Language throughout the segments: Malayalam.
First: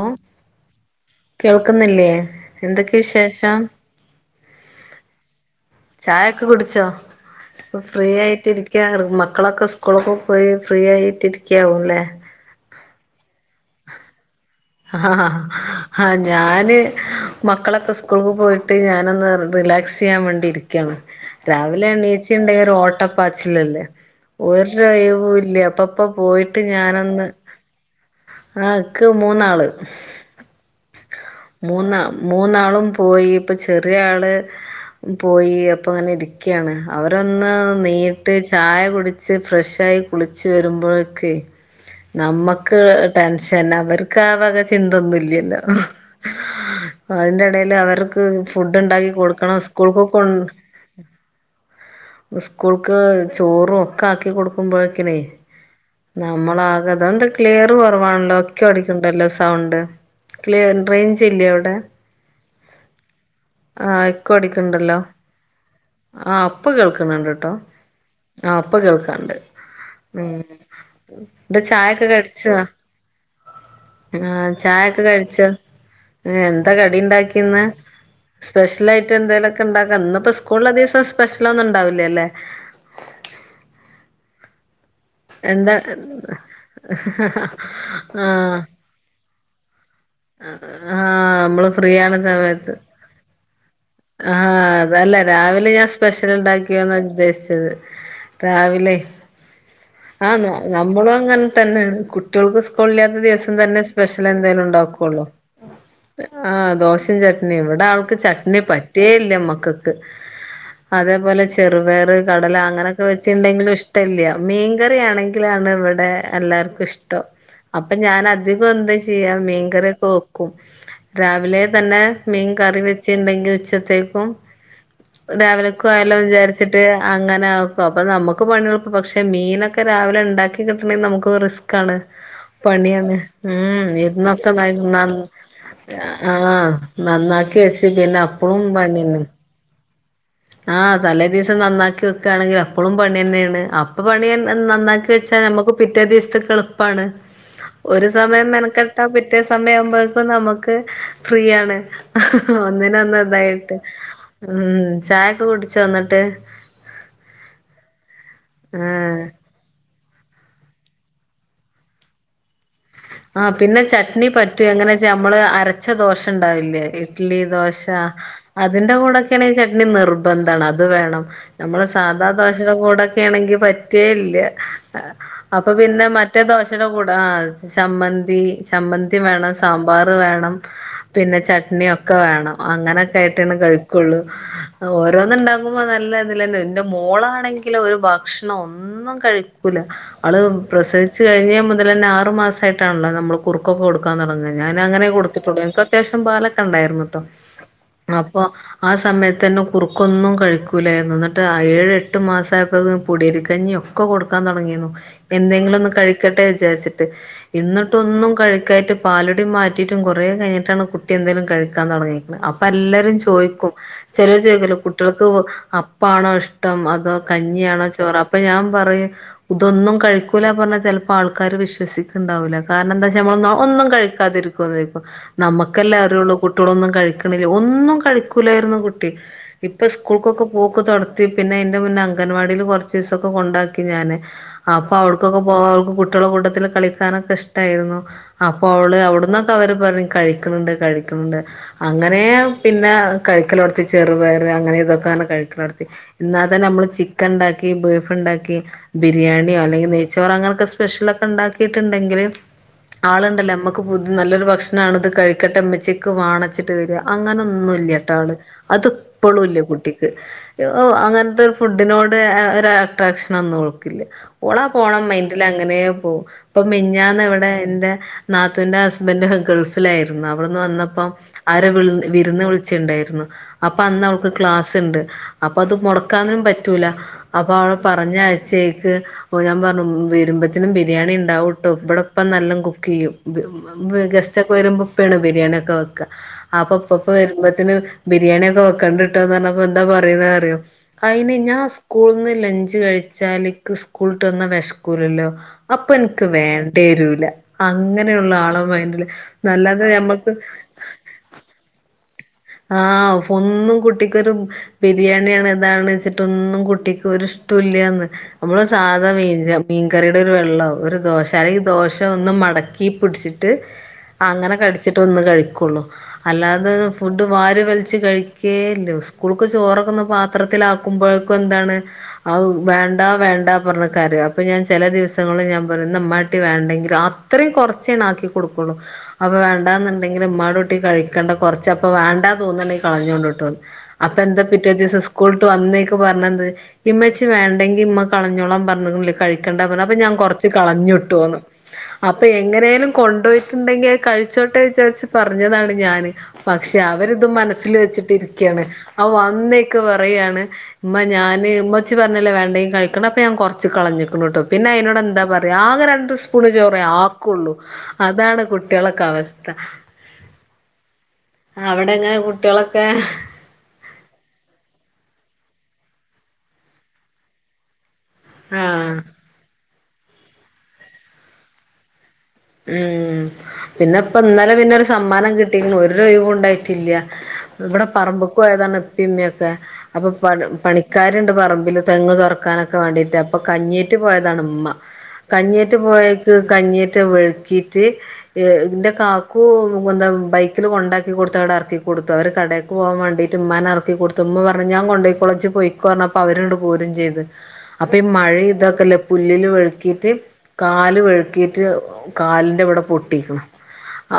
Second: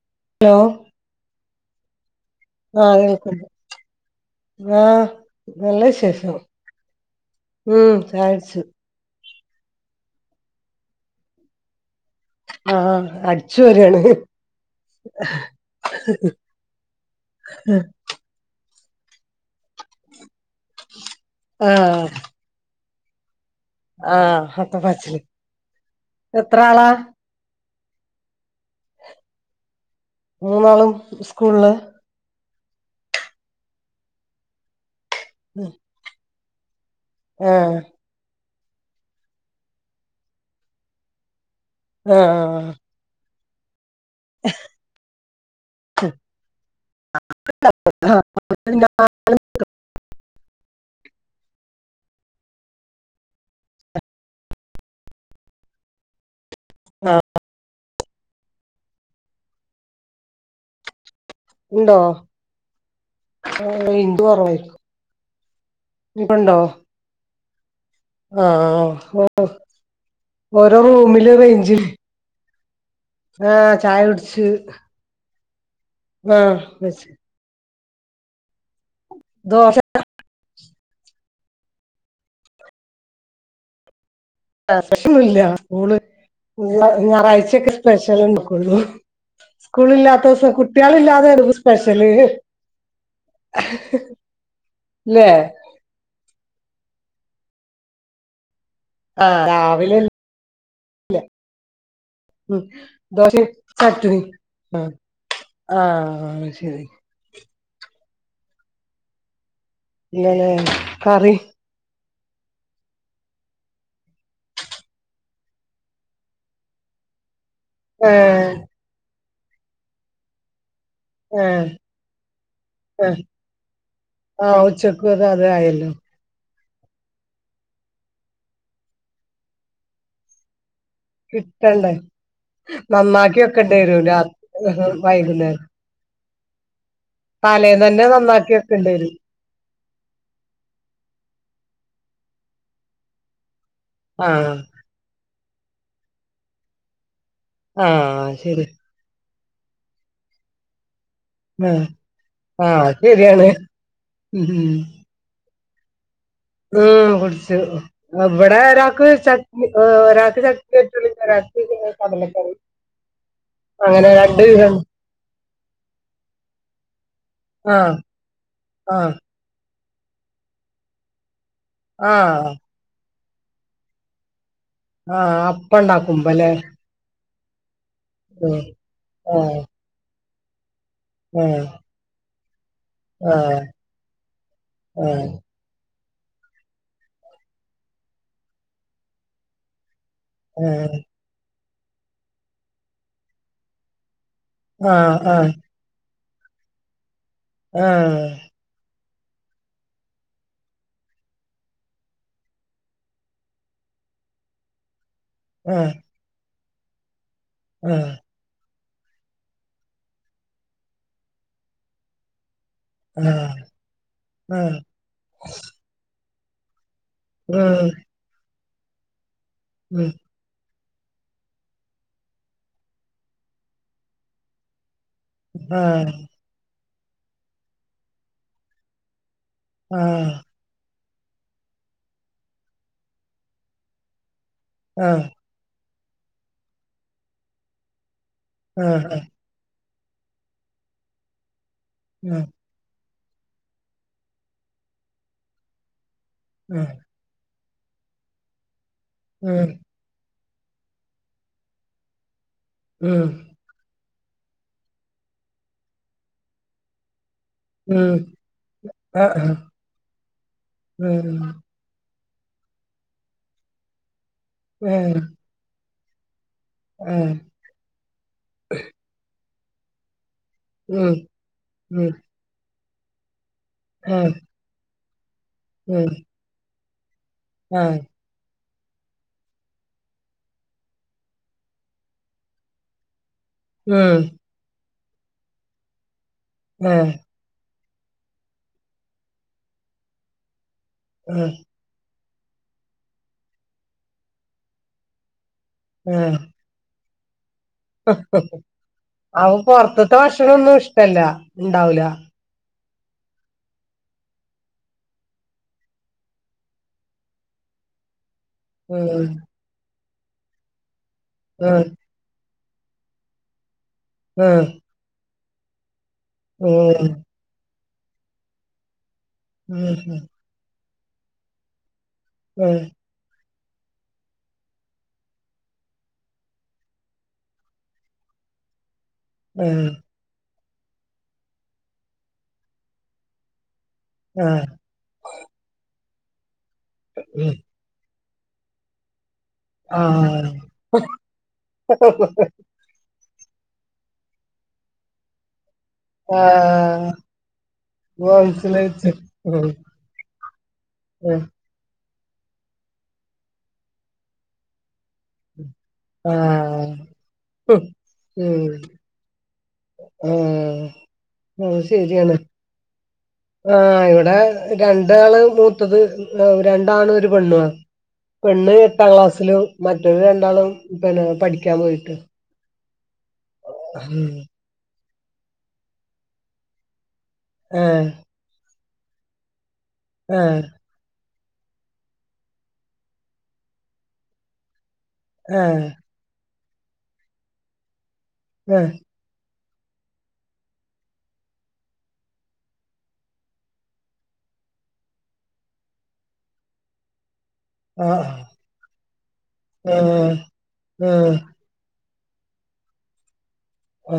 ഉം ലോ കേൾക്ക്ന്നില്ലേ ആഹ് കേൾക്ക്ണ്ട് ങ്ങാ ചായ ഒക്കെ കുടിച്ചോ അപ്പൊ ഉം ഫ്രീ ചായടിച്ചു ആയിട്ടിരിക്കായിരിക്ക ഉമ്മ മക്കളൊക്കെ സ്കൂളൊകും പോയി ഫ്രീ ആയിട്ടിരിക്കാവുംല്ലേ ആഹ് അടിച്ചുവാരാണ് ആഹ് ആഹ് ഞാന് മക്കളൊക്കെ സ് സ്ക്കൂള്ക്ക് പോയിട്ട് ഞാനൊന്ന് റിലാക്സ് ചെയ്യാൻ വേണ്ടി ഇരിക്കാണ് രാവിലെ ആഹ് എണീച്ച് ണ്ടകി ഒരു ഓട്ടപ്പാച്ചില്ലല്ലേ ആഹ് അത്ത പാച്ചില് ഒര്ഒയിവുല്ല ഇപ്പം ഇപ്പ എത്ര പോയിട്ട് ആളാ ഞാനൊന്ന് ആഹ് ഇക്ക് മൂന്നാള് മൂന്നാളും സ്കൂളില് മൂന്നാ മൂന്നാളും പോയി ഇപ്പ ചെറിയ ആള് പോയി അപ്പങ്ങനെ ഇരിക്കണ് അവരൊന്ന് ആഹ് നീ ട്ട് ചായ കുടിച്ച് ഫ്രഷായി കുളിച്ച് വരുമ്പോഴേക്ക് ആഹ് നമ്മക്ക് ടെൻഷന അവർക്ക് ആ വക ചിന്തൊന്നുല്ലല്ലോ അതിന്റെ എടല് അവർക്ക് ആഹ് ഫുഡ് ഉണ്ടാക്കി കൊടുക്കണം സ്കൂൾക്ക് കൊ സ്കൂൾക്ക് ചോറും ഒക്കെ ആക്കി കൊടുക്കുമ്പോഴേക്ക്ന് നമ്മളാകെത എന്താ ക്ലിയർ കുറവാണല്ലോ ഇക്ക്ടി ണ്ടല്ലോ സൗണ്ട് ക്ലിയർ റേഞ്ച് ഇല്ലേ അവിടെ ഉണ്ടോ ആഹ് റേഞ്ച് എക്കൊ കുറവായിരിക്കും അടിക്ക്ണ്ടല്ലോ ആഹ് ഇപ്പണ്ടോ ഇപ്പം കേൾക്ക്ണ് ണ്ട്ട്ടോ ആഹ് ഇപ്പ കേൾക്കാണ്ട് ഉം ഓരോ റൂമില് ഇപ്പൊ റേഞ്ച് ചായൊക്കെ കടിച്ചോ ആഹ് ചായ കുടിച്ച് ആഹ് ചായ ഒക്കെ കഴിച്ചോ ആഹ് എന്താ കടി വെച്ച് ഉണ്ടാക്കിന്ന് സ്പെഷ്യലായി്ട്ട് എന്തെങ്കിലൊക്കെ ദോശ ഉണ്ടാക്കാ ഇന്ന് ഇപ്പോ സ്കൂളിൽ സ്പെഷ്യൽ ഒന്നും ഉണ്ടാവില്ലേ ല്ലേ സ്പെഷ്യലൊന്നുല്ല എന്താ സ്കൂള് [unintelligible] ഞായറാഴ്ചയൊക്കെ സ്പെഷ്യൽ ആഹ് ഉണ്ടാക്കുള്ളൂ സ്കൂളില്ലാത്ത ദിവസം ആഹ് കുട്ടികളില്ലാതെ നമ്മള് ഫ്രീ സ്പെഷ്യല് ആവ്ണ സമയത്ത് ആഹ് അതല്ല ല്ലേ രാവിലെ ഞാൻ സ് സ്പെഷ്യൽ ഉണ്ടാക്കിയോന്ന് ഉദ്ദേശിച്ചത് രാവിലെ ആഹ് രാവിലെ ആഹ് നമ്മളും അങ്ങനെ തന്നെയാണ് ഉം കുട്ടികൾക്ക് സ്കൂളില്ലാത്ത ദോശയും ദിവസം തന്നെ ചട്ട്ണി സ്പെഷ്യൽ എന്തേങ്കലും ആഹ് ഉണ്ടാക്കോ ഉണ്ടാക്കൊള്ളു ആഹ് അയ്ശരി ചട്ടിനി ഇവിടെ ആൾക്ക് ചട്ടിനി പറ്റേയില്ല മക്കൾക്ക് ഇല്ലല്ലേ കറി അതേപോലെ ചെറുപയർ കടല അങ്ങനെയൊക്കെ വെച്ചിണ്ടെങ്കിലും ഇഷ്ടല്ല മീൻ മീൻകറി ആണെങ്കിലാണ് ഇവിടെ എല്ലാവർക്കും ഇഷ്ടം അപ്പൊ ഞൻ ഏഹ് അധികും എന്തോച്ചാൽ ചെയ്യാൻ മീൻകറി ഒക്കെ വെക്കും രാവിലെ ഏഹ് തന്നെ മീൻ കറി ഏഹ് വെച്ചിണ്ടെങ്കിൽ ഉച്ചത്തേക്കും ആഹ് ഉച്ചക്കും അത് അത് രാവിലക്കും ആയല്ലോ വിചാരിച്ച് ച്ചിട്ട് അങ്ങനെ ആകും നമുക്ക് പണിഒരുക്കും പക്ഷെ മീനൊക്കൊ രാവിലെ ഉണ്ടാക്കി തിന്ന്ട്ട്ണ്ടകിൽ നമുക്കും റിസ്ക് കിട്ടണ്ടേ ആണ് പണിയാണ് നന്നാക്കി വെക്കേണ്ടി ഉം വരും രാത്രി ഇരുന്നത്ത നയ് നാൾ വൈകുന്നേരം ആഹ് നന്നാക്കി തലേന്ന് വെച്ച് തന്നെ കഴിഞ്ഞാൽ നന്നാക്കി അപ്പളും വെക്കേണ്ടി വരും പണിതന്നെ ആഹ് തലേ ദിവസം നന്നാക്കി വെക്കുകയാണെങ്കിൽ അപ്പോഴും പണി തന്നെയാണ് അപ്പൊ പണി ആഹ് നന്നാക്കി വെച്ച് വെച്ചാ നമുക്ക് പിറ്റേ ദിവസത്തെക്ക് എളുപ്പാണ് ഒരു ആഹ് സമയം ശരി മെനക്കട്ടാൽ ട്ടാൽ പിറ്റേ സമയം ആവുമ്പോഴേക്കും നമുക്ക് ഫ്രീ ആണ് ആഹ് ആഹ് ഒന്നിന് ശരിയാണ് ഒന്നതായിട്ട് ഉം ചായക്കെ കുടിച്ചോ എന്നട്ട് ഉം കുടിച്ചു ഇവിടെ ഒരാക്ക് ആഹ് ച ആഹ് ഒരാക്ക് ചട്ടിനി പറ്റൂല ഒരാക്ക് കടലക്കറി ആഹ് പിന്നെ അങ്ങനെ ചട്നി രണ്ട് പറ്റൂ വിധം എങ്ങനെച്ചാ നമ്മള് അരച്ച ദോശ ഉണ്ടാവില്ലേ ഇഡ്ലി ദോശ ആഹ് അതിന്റെ ആഹ് കൂടൊക്കെണെിൽ ചട്നി നിർബന്താണ് അത് വേണം നമ്മള സാധാ ആഹ് ദോശടെ കൂടൊക്കെണെങ്കി പറ്റേല്ല ആഹ് അപ്പൊ അപ്പം പിന്നെ മറ്റേ ഉണ്ടാക്കുമ്പല്ലേ ദോശടെ കൂടെ ആഹ് ചമ്മന്തി ഉം ചമ്മന്തി വേണം ആഹ് സാമ്പാറ് വേണം പിന്നെ ആഹ് ചട്നിയൊ ക്കെ വേണം അങ്ങനെക്കെ ഏയിട്ടെണ് കഴിക്കൊള്ളൂ ആഹ് ഓരോന്ന്ണ്ട കുമ്പ നല്ലതിലന്നെ എന്റെ മോളാണെങ്കിലോ ഒരു ഭക്ഷണോ ഒന്നും കഴ കൂല, അവള് ആഹ് പ്രസവിച്ചു കഴിഞ്ഞെ മുതല്ന്നെ ആറ് മാസ ആയിട്ടാണല്ലോ നമ്മള് കുറുക്കൊക്കെ കൊടുക്കാൻ തൊടങ്ങത്. ഞാനങ്ങനെ ആഹ് കൊടുത്തിട്ടുള്ളൂ ഞങ്ങക്കത്യാവശ്യം പാലൊക്കെ ഉണ്ടായിരുന്നു കേട്ടോ ആഹ് ആഹ് അപ്പൊ ആഹ് സമയതെന്നെ കുറുക്കൊന്നും കഴിക്കൂലായിരുന്നു എന്നിട്ട് ആഹ് ഏഴ് എട്ട് മാസമായപ്പോക്ക് പൊടിയരികഞ്ഞിയോ? ക്കൊ കൊടുക്കാൻ തൊടങ്ങിന്നു. എന്തെങ്കിലൊന്ന് ആഹ് കഴിക്കട്ടെ വിചാരിച്ചിട്ട് ആഹ് ഇന്ന്ട്ടൊന്നും കഴിക്കായിട്ട് പാലുടി മാറ്റിയിട്ടും കൊറെ കഴിഞ്ഞട്ടാണ് കുട്ടി എന്തേലും കഴിക്കാ തൊടങ്ങീക്ക്ണ് അപ്പല്ലരു രും ആഹ് ചോയിക്കും ചെലേ ചെയകാലൊ ആഹ് കുട്ടള്ക്ക് അപ്പാണോ ഇഷ്ടം അത കഞ്ഞിയാണോ? ആഹ് ചോറ് അപ്പൊ ഞാൻ പറയും ഇതൊന്നും ഉം ഉം കഴിക്കൂല പറഞ്ഞാ ചിലപ്പോ ആൾക്കാര് വിശ്വസിക്കും ണ്ടാവില്ല കാരണം എന്താച്ച നമ്മളൊന്നും ഒന്നും കഴിക്കാതിരിക്കൊ നോയ്ക്കും നമുക്കെല്ലാം ആഹ് അറിള്ളു കുട്ട്യോളൊന്നും കഴിക്കണില്ല ഒന്നും കഴിക്കൂലായിരുന്നു കുട്ടി ഇപ്പൊ സ്കൂൾക്കൊക്കെ പോക്ക് തൊടത്തി പിന്നെ അയിന്റെ മുന്നേ അങ്കൻവാടില് കൊറച്ചീസൊക്കെ കൊണ്ടാക്കി ഞാന് അപ്പൊ ആഹ് അവിടക്കൊക്കെ ആഹ് അവൾക്ക് കുട്ട്യേള കൂട്ടത്തില് കളിക്കാനൊക്കെ ഷട്ടായിരുന്നു. അപ്പോ വള് ആഹ് ആഹ് അവിടന്നൊ അവര് പറഞ്ഞഞ് കഴിക്കണണ്ട് കഴിക്കണണ്ട് അങ്ങനെ ഉം പിന്നെ കഴിക്കലൊടത്തി ചെറു പയറ് അങ്ങനെ ഇതൊക്കെ കഴിക്കലൊടത്തി ഇന്നാ തന്നെ നമ്മള് ച്ചി ക്കൻ ണ്ടാക്കി ബീഫ് ണ്ടാക്കി ബിരിയാണിയോ ഉം അല്ലെങ്കി നെയ്ച്ചോറ ങ്ങനൊക്കെ സ്പെഷ്യലൊക്കെ ണ്ടാക്കി കീട്ടുണ്ടെങ്കില് ഉം ഉം ആളുണ്ടല്ലോ നമ്മക്ക് ബു നല്ലൊരു ഭക്ഷണാണ്ത് കഴിക്കട്ട മ്മച്ചിക്ക് വാണ ച്ചിട്ട് വരാ അങ്ങനൊന്നും ഇല്ല്യ ഉം ട്ടാവള് അത് ആഹ് ഇപ്പളുല്ല കുട്ടിക്ക്. എ ഔ ഉം അങ്ങനത്തെരു ഫുഡ് ഫുഡിനോട് ആ ഒര അട്രാക്ഷനൊന്നും ഓൾക്കില്ല ഓളാ പോണ ഏഹ് മൈൻഡിലങ്ങനെ പോവും. പ്പം മിഞാന്ന് ഏഹ് ഇവിടെ എന്റെ നാത്തുവിന്റെ ഹസ്ബന്റും ഗൾഫ ഫിലായിരുന്നു അവിടെന്ന് വന്നപ്പോ ഉം അരോ വിൾ ഉം വിരുന്ന് വിളിച്ചിണ്ടായിരുന്നു. അപ്പൊ അന്നവൾക്ക് ആഹ് ക്ലാസ്സ്ണ്ട്. അപ്പൊ അത് ഉം മൊടക്കാനും പറ്റൂല അപ്പൊ അവടെ ആഹ് പറഞ്ഞയ ച്ചയ്ക്ക് ഓ ഞാൻ പറഞ്ഞു വരുമ്പത്തിനും ബിരിയാണി ൻ ണ്ടാവുട്ടോ? ഇബടപ്പ നല്ല കുക്കിയ്യും ഉം ഗസ്റ്റ്‌ ഒക്കെ വരുമ്പോപ്പേണ് ബിരിയാണിയക്കെ വെക്ക ആപ്പോ ഇപ്പപ്പാ ആഹ് വരുമ്പോത്തിന് ബിരിയാണിയൊക്കെ വെക്കാണ്ടിട്ടോന്നറഞ്ഞപ്പോ എന്താ പറീണ്റിയോ? അയിന് ആഹ് ഞ സ്കൂള്ന്ന് ലഞ്ച് കഴിച്ചാല് ക്ക് സ്കൂള്ട്ട് വന്ന വെശക്കൂലല്ലോ? അപ്പ ൻക്ക് ആഹ് വേണ്ടേ വെരൂല അങ്ങനെയുള്ള ആള മെയ്ന്റില് നല്ലാതെ നഞമ്മക്ക് ക്കു ഷ്ടല്ല ണ്ടാവൂല്ല ആഹ് ഒന്നും കുട്ടിക്കൊരു, ബിരിയാണിയാണ് താണ് ചിട്ടൊന്നും കുട്ടിക്ക് ഒരിഷ്ട്ടൊല്ല്യാന്ന്. നമ്മള് സാധാ ഉം മീൻ മീൻകറിടൊരു വെള്ളോ ഒരു ദോശ അല്ലെങ്കി ഉം ദോഷ ഒന്ന് മടക്കി പിടിച്ചിട്ട് അങ്ങനെ ഉം കടിച്ചിട്ടൊന്ന് കഴിക്കൊള്ളു. അല്ലാതെ ത് ഉം വാരി വലിച്ച് കഴിക്കേല്ലോ? സ്കൂള്ക്ക് ചോറൊക്കൊന്ന് ഉം പാത്രത്തിലാക്കുമ്പോഴക്കും ന്താണ് ആഹ് വേൺ ണ്ടാ വേണ്ട പറഞ് കാരിം അപ്പൊ ഞാൻ ചില ദിവസങ്ങളും ഞാൻ പറി ന്നാമ്മാട്ടി വേണ്ടെങ്കിൽ ആ അത്രി കൊറച്ചേന്നാക്കി കൊടുക്കുള്ളൂ അപ്പൊ ഉം വേണ്ടാന്നുണ്ടെങ്കിൽ മ്മാടുട്ടി കഴിക്കണ്ട കൊറച്ചപ്പ വേണ്ട തോന്നണ്ടെങ്കി കളഞ്ഞോണ്ടിട്ടൊന്ന്. അപ്പൊ എന്താ ഉം ആഹ് പിറ്റേ ദിവസം സ്കൂളട്ട് വന്നേയ്ക്ക് പറഞ്ഞത് ഇമ്മച്ചി ഉം വേണ്ടെങ്കി മ്മക്ക് കളഞ്ഞോള പറഞ്ഞകുണുല്ലെ കഴിക്കണ്ട പറഞ് അപ്പൊ ഞാൻ കൊറച്ച് ആഹ് കളഞ്ഞു ട്ടോന്ന് അപ്പൊ എങ്ങനെലും കൊണ്ടോയി ട്ടുണ്ടെങ്കി അത് കഴിച്ചോട്ടേ ചാരിച്ച് പറഞ്ഞതാണ് ഞാന് പക്ഷെ ആഹ് അവരിത് മനസ്സിൽ വെച്ചിട്ടിരിയ്ക്കയാണ് മനസ്സിലായിച്ച് അവൻ ഉം വന്നേയ്ക് പറയാണ് മ്മ ഉം ഞാനെ മ കു പറഞ്ഞല്ലേ വേണ്ടങ്ക കഴിക്കണ അപ്പ ഞാൻ കുറച്ച് കളഞ്ഞിക്കുണു ട്ടൊ അപ്പൊ പിന്നെ അയിനോട് എന്താ പറയാ ആക രണ്ട് ഒരു സ്പൂണ് ചോറെ ആഹ് ആക്കുള്ളൂ, ഉം അതാണ് കുട്ടികളക്ക അവസ്ഥ. ഉം അവിടെങ്ങനെ കുട്ടികളൊക്കെ? ആഹ, ഇവിടെ രണ്ടാള് മൂത്തത് രണ്ടാണ് ഒരു പെണ്ണു ആണ്. പെണ്ണ് ആഹ് എട്ടാം ക്ലാസ്സിലു, മറ്റോരു രണ്ടാളും പിന്നെ പഠിക്കാൻ പോയിട്ട്. ഉം, പിന്നെ ഇപ്പ ആഹ് ഇന്നലെ പിന്നെ ഒരു സമ്മാനം കിട്ടികണ്, ഒരു ഒഴിവുണ്ടായിട്ടില്ല. ഇവിടെ ആഹ് പറമ്പക്കു പോയതാണ് ഇപ്പിമ്മക്കെ, അപ്പൊ പ പണി. ക്കാരുണ്ട് പറമ്പില് തെങ്ങ് തുറക്കാനൊക്കെ വേണ്ടീട്ട്. അപ്പൊ കഞ്ഞീറ്റ് പോയതാണ് ഉമ്മ. കഞ്ഞേറ്റ് ആഹ് പോയക്ക് കഞ്ഞേറ്റ് വെഴുക്കീയിട്ട് ഇന്റെ ആഹ് കാ കൂ എന്താ ബൈക്കിൽ കൊണ്ടാക്കി കൊടുത്തവടെ ഇറക്കി കൊടുത്തു. അവര് കടേക്ക് പോവാൻ വേണ്ടിട്ട് മ്മാനെ ഇറക്കി കൊടുത്ത തുമ്മ പറഞ്ഞു ഞാൻ കൊണ്ടേയ്ക്കോള ജ്ജി പോയിക്ക പറഞ്ഞപ്പൊ അവര്ങ്ങട് പോരും ചെയ്ത്. അപ്പൊ ഈ ആഹ് മഴയി തൊക്കല്ലേ, പുല്ല്ല് വെഴുക്കിയിട്ട് ആഹ് കാല് ആഹ് വഴുക്കിയിട്ട്... കാലിന്റെ ഇവിടെ പൊട്ടിക്ക്ണ്.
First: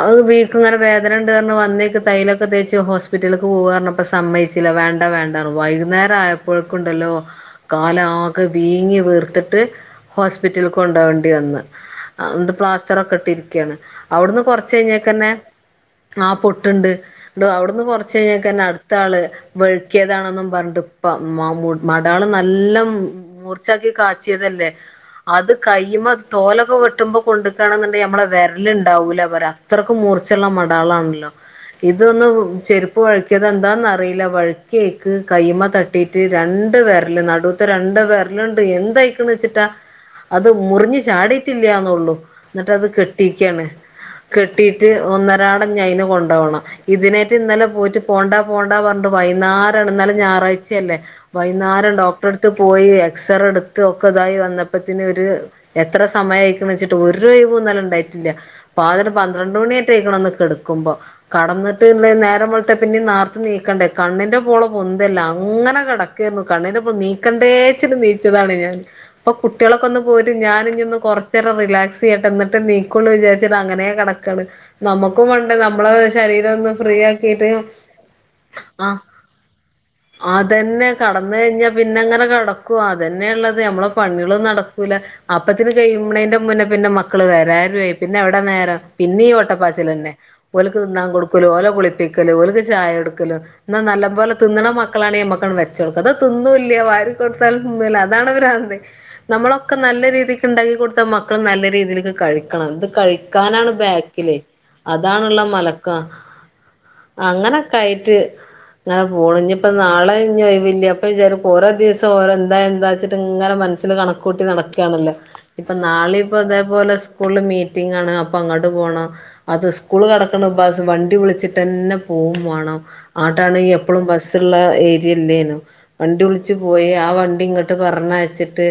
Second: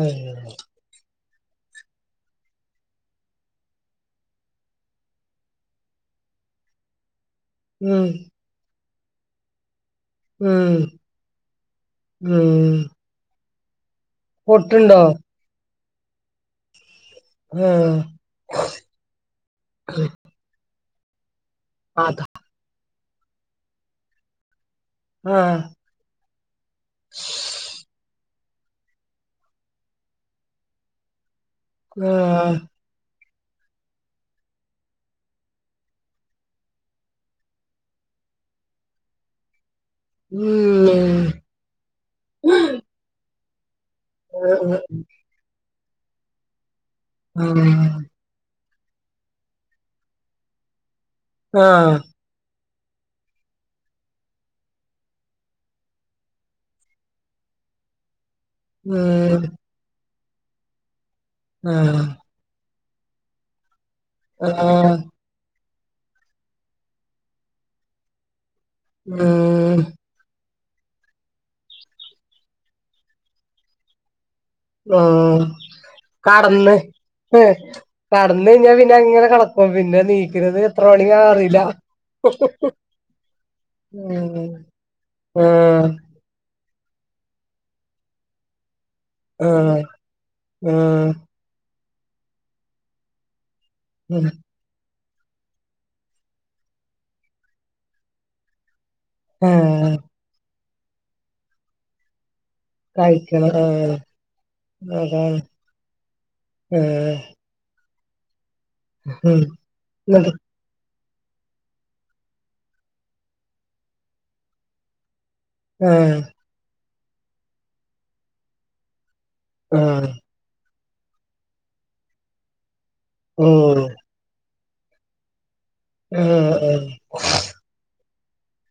അത് വീക്ക്ങ്ങനെ വേ പന്ണ്ട് ക വന്നേക്ക് തയിലൊക്കെ തേച്ച് ഹോസ്പിറ്റലിലേക്ക് പോവാന്ന് പറഞ്ഞപ്പോ സമ്മയിച്ചില്ല, വേണ്ട വേണ്ട പറഞ്ഞ വൈകുന്നേരം ആയ പുഴക്കുണ്ടല്ലോ, കാല ഉം ആകെ വീങ്ങി വീർത്തിട്ട്. ഹോസ്പിറ്റലിൽ ഉം കൊണ്ടോണ്ടി വന്ന്, ഇങ്ങെട്ട് ഉം പ്ലാസ്റ്റർ ഒക്കെ ഇട്ടിരിക്കാണ്. അവിടുന്ന് കൊറച്ച പൊട്ടുണ്ടോ കഴിഞ്ഞേക്കെന്നെ ആ പൊട്ടുണ്ട്. അവിടുന്ന് ആഹ് കുറച്ച് കഴിഞ്ഞേൽക് അടുത്ത ആള് വഴുക്കിയതാണൊന്നും പറഞ്ഞിട്ട് ഇപ്പ മ്മ മൂട അതാ മടാള് നല്ലം മൂർച്ചാക്കി കാച്ചിയതല്ലേ, അത് ആഹ് കഴിയുമ്പോ തോലൊ വട്ടുമ്പോ കൊണ്ട്.. നമ്മള വെരല് ഉണ്ടാവൂല പറയ, അത്രക് മൂർച്ചള്ള മടാളാണല്ലോ. ഇതൊന്ന് ആഹ് ചെ വഴുക്കിയതെന്താന്നറിയില്ല വഴുക്കിയേക്ക് കൈമ തട്ടിയിട്ട് രണ്ട് വെരല് നടു ത്ത രണ്ട് വെരലിണ്ട് എന്തായിക്കണ്ച്ചിട്ടാ. അത് മുറിഞ്ഞ് ഉം ചാടീട്ടില്ല്യാന്നൊള്ളു എന്നിട്ട് അത് കെട്ടീക്കണ്. ആഹ് കെട്ടീട്ട് ഒന്നരാടം ഇഞ്ഞയ്നെ കൊണ്ടോവണം ഇതിനേറ്റ് ഇന്നലെ പോയിട്ട് പോവണ്ട പോവണ്ട പറഞ്ഞിട്ട് വൈന്നാരണ് ഇന്നലെ ഞായറാഴ്ച്ചയല്ലേ വൈന്നാരം ആഹ് ഡോക് ക്ട്റടുത്ത് പോയി എക്സറ എടുത്ത് ഒക്കെ ഇതായി വന്നപ്പത്തിന് ഒര് എത്ര സമയായിരിക്കണ്ച്ചിട്ട് ഒരൊഴിവും ഇന്നലെ ഇണ്ടായിട്ടില്ല. പാതിര ഉം പന്ത്രണ്ട് മണീറ്റെ ആയിക്കണു ഒന്ന് കെടക്കുമ്പ കടന്നിട്ട് ആഹ് ഇനി നേരം വെളുത്ത പിന്നെ നാർത്ത് എനീക്കണ്ടേ കണ്ണിന്റെ പോള ആഹ് പൊന്തല്ല അങ്ങനെ കിട ക്കേർന്നു കണ്ണിന്റപ്പ നീക്കണ്ടേച്ചിട്ട് നീച്ചതാണ് ഞാൻ അപ്പൊ ഉം കുട്ടികളൊക്കൊന്ന് പോയിട്ട് ഞാനഞ്ഞി ഒന്ന് കൊറച്ചേരം റിലാക്സ് ചെയ്യട്ടെ എന്നിട്ട് നീക്കൊള്ളു വിചാരിച്ചിട്ട് അങ്ങനേ കിടക്കാണ് നമുക്കും ആഹ് വേണ്ടേ നമ്മള ശരീരം ഒന്ന് കടന്ന് ഫ്രീ ഏ ആക്കീട്ട്. കടന്ന് കഴിഞ്ഞാ പിന്നെ ആഹ് അങ്ങനെ കെടക്കും പിന്നെ നീക്കുന്നത് എത്ര അതന്നെ മണിക്കാ കെടന്ന് അറിയില്ല കഴിഞ്ഞാ പിന്നെ അങ്ങനെ കെടക്കുവ. അതന്നെ എള്ളത് ഞമ്മളെ പണികള് ഉം നട ക്കൂല. അപ്പത്തിന് ആഹ് കഴിയുമ്മണേ മുന്നെ പിന്നെ മക്കള് വരാറുവായി പിന്നെവിട നേരം പിന്നീ ആഹ് ഒട്ടപ്പാച്ചിലന്നെ ഓൽക്ക് തിന്നാൻ ആഹ് കൊടു ക്കല് ഓല കുളപ്പിക്കല് ഓലിക്ക് ചായ എടുക്കല് എന്നാ നല്ലം ഉം പോലെ തിന്നണ മ ക്കളാണെ ഇമ്മക്കാണ്ട് വെച്ചോട്ക്ക ഇത് തിന്നൂല്യ വാരി കൊടുത്താലും തിന്നൂല അതാണ് പ്രാന്ത് നമ്മളൊക്കെ ആഹ് നല്ല രീതിക്ക് ഇണ്ടാക്കി കൊടുത്താ മക്കള് നല്ല രീതിൽക്ക് കഴി ക്കണം ഇത് കഴിക്കണം കഴിക്കാനാണ് ആഹ് ബാക്കില് അതാണിള്ള മലക്ക. ഏഹ് കയ്ട്ട് ഇങ്ങനെ പോണ്. ഇഞ്ഞിപ്പൊ നാളെ ന്നട്ട് ഇഞ്ഞി വില്യാ അപ്പ വിചാരം ഓരോ ദിവസം ഓരോ എന്താ എന്താച്ചിട്ട് ഇങ്ങനെ മനസ്സില് കണകൂട്ടി നടക്ക്യാണല്ലോ. ഇപ്പം ആഹ് നാളിപ്പൊ ഇതേപോലെ സ്കൂൾല് മീറ്റിംങ്ങാണ് അപ്പൊ അങ്ങോട്ട് പോണം അത് സ്കൂള് ആഹ് കട ക്കണ് ബസ് വണ്ടി വിളിച്ചിട്ടന്നെ പോവും വേണം ആട്ടാണെങ്കി ഓഹ് എപ്പളും ബസ് സിള്ള ഏരിയല്ലേനും വണ്ടി ആഹ് വിളിച്ച് ആഹ് പോയി ആ വണ്ടി ഇങ്ങട്ട് പറഞ്ഞയച്ചിട്ട്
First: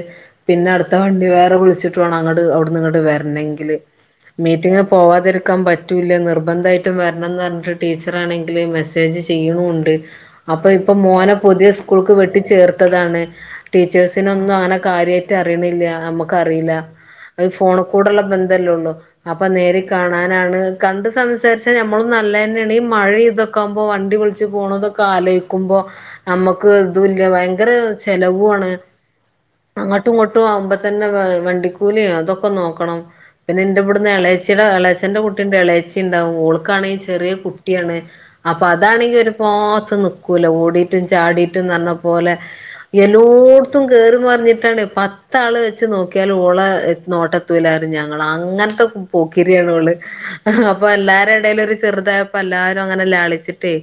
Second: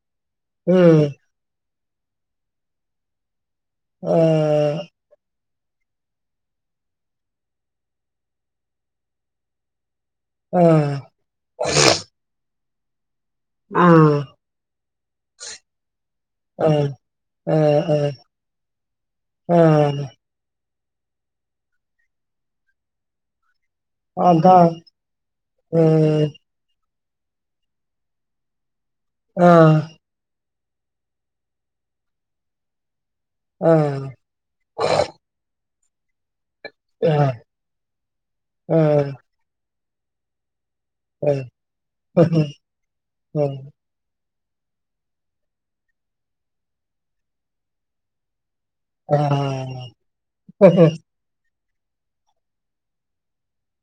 പിന്നെ അടുത്ത ഉം വണ്ടി വേറെ വിളിച്ചിട്ട് വേണം അങ്ങട് അവിടുന്ന് ഇങ്ങട് വരണെങ്കില്. ആഹ് മീറ്റിങ്ങ് പോവാതിരു ക്കാൻ പറ്റൂല നിർബന്ധയിട്ടും വരണംന്ന് പറഞ്ഞിട്ട് ടീച്ചറാണെങ്കില് മെസ്സേജ് ചെയ്യണു ഉണ്ട് അപ്പൊ ആഹ് ഇപ്പൊ മോനെ പുതിയ സ്കൂൾക്ക് വെട്ടി ചേർത്തതാണ്. ആഹ് ടീച്ചേഴ്സിനൊന്നും അങ്ങനെ കാര്യായിട്ട് അറിയണില്ല ആഹ് നമുക്കറിയില്ല ആഹ് അതി ആഹ് ഫോണിക്കൂടെള്ള ബന്ധല്ലേ ഒള്ളു അപ്പൊ നേരി ആഹ് കാണാ നാണ്‌ കണ്ട് സംസാരിച്ച ഞമ്മള് നല്ലന്നെയാണ് ഈ മഴ ഇതൊ ക്കാവുമ്പൊ വണ്ടി വിളിച്ച് അതാ പോണതൊക്കെ ആലോയ്ക്കുമ്പോ ഉം നമ്മ ക്ക്‌ ഇതു ഇല്ല ഭയങ്കര ചെലവുവാണ് ആഹ് അങ്ങട്ടും ഇങ്ങട്ടും ആവുമ്പോ തന്നെ വ വണ്ടിക്കൂലി അതൊക്കെ നോക്കണം പിന്നെ ആഹ് എന്റെവിടുന്ന് ഇളേച്ചിയുടെ എളേച്ചന്റെ കുട്ടി ഉണ്ട് എളേച്ചി ഇണ്ടാവും ഓള് ക്കാണേ ആഹ് ചെറിയ കുട്ടിയാണ് അപ്പൊ ആഹ് അതാണെങ്കി ഒരു ഭാഗത്ത് നി ക്കൂല ഓടിട്ടും ചാടിട്ടും ന്നർഞ്ഞ പോലെ ആഹ് എല്ലോട്ത്തും കേറി മറിഞ്ഞിട്ടാണ് പത്താള് വെച്ച് നോക്കിയാലും ഓളെ നോട്ടെത്തൂലാര്ന്ന് ഞങ്ങള് അങ്ങനത്തെ പോക്കരിയാണോള് അപ്പൊ ആഹ് എല്ലാരെടേലും ഒരു ചെറുതായ പ്പെല്ലാരും അങ്ങനെ ലാളിച്ചിട്ടേ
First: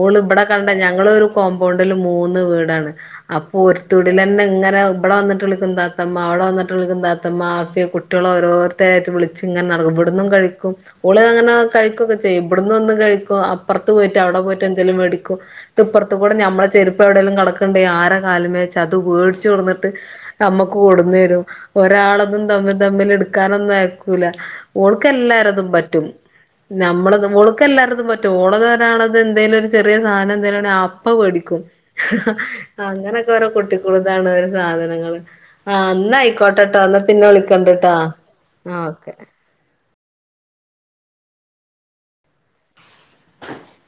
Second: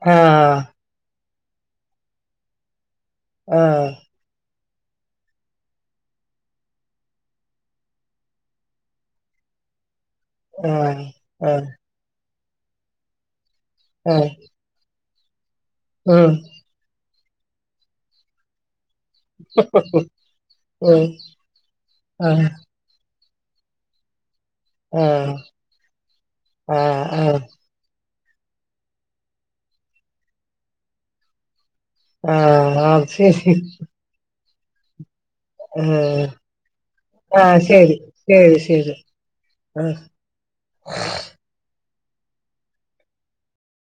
ഓളിവിടെ ആഹ് കണ്ട ഞ ങ്ങളൊരു ഒരു കോംബോണ്ടില് മൂന്ന് വീടാണ് അപ്പൊ ഒരു ആഹ് [unintelligible] ലന്നെ ഇങ്ങനെ ഇവിടെ വന്നട്ട് വിളിക്കും തത്തമ്മ അവിടെ വന്നിട്ട് വിളിക്കും തത്തമ്മാ കുട്ടികളോരുത്തരാട്ട് വിളിച്ച് ഇങ്ങനെ നടക്കും ഇവിടുന്നും കഴിക്കും ആഹ് ഓള് അങ്ങനെ ആഹ് കഴിക്കോക്കെ ചെയ്യും ഇവിടിന്നൊന്ന് കഴിക്കും അപ്പറത്ത് പോയിട്ട് ആഹ് അവിടെ പോയിട്ട് എന്തേലും മേടിക്കും എന്നിട്ട് ഇപ്പുറത്ത് ഉം കൂടെ ഞമ്മളെ ചെരു പ്പെവിടെങ്കിലും കെടക്കെണ്ടേ ആരെ കാലിമേ ച്ചത് വേടിച്ചു കൊണ്ടന്നിട്ട് നമ്മക്ക് ഉം കൊണ്ടന്ന് തരും ഒരാളെ ആഹ് തമ്മിൽ എടുക്കാനൊന്നും അയക്കൂല ആഹ് ഓള്ക്കെല്ലാരതും പറ്റും ആഹ് നമ്മളത് ആഹ് ഓള് ക്കെല്ലാർതും പറ്റും ഓളതരാണത് എന്തേലും ഒരു ചെറിയ സാധനം എന്തേലും ഇണ്ടെ അപ്പവേടിക്കും ആഹ് അത് അങ്ങനൊക്കെ ഓരോ ശരി കുട്ടിക്കുറു താണ് ഒര് സാധനങ്ങള് ആഹ് ന്നായിക്കോട്ടട്ടോ ആഹ് ശരി ശരി ശരി ആഹ്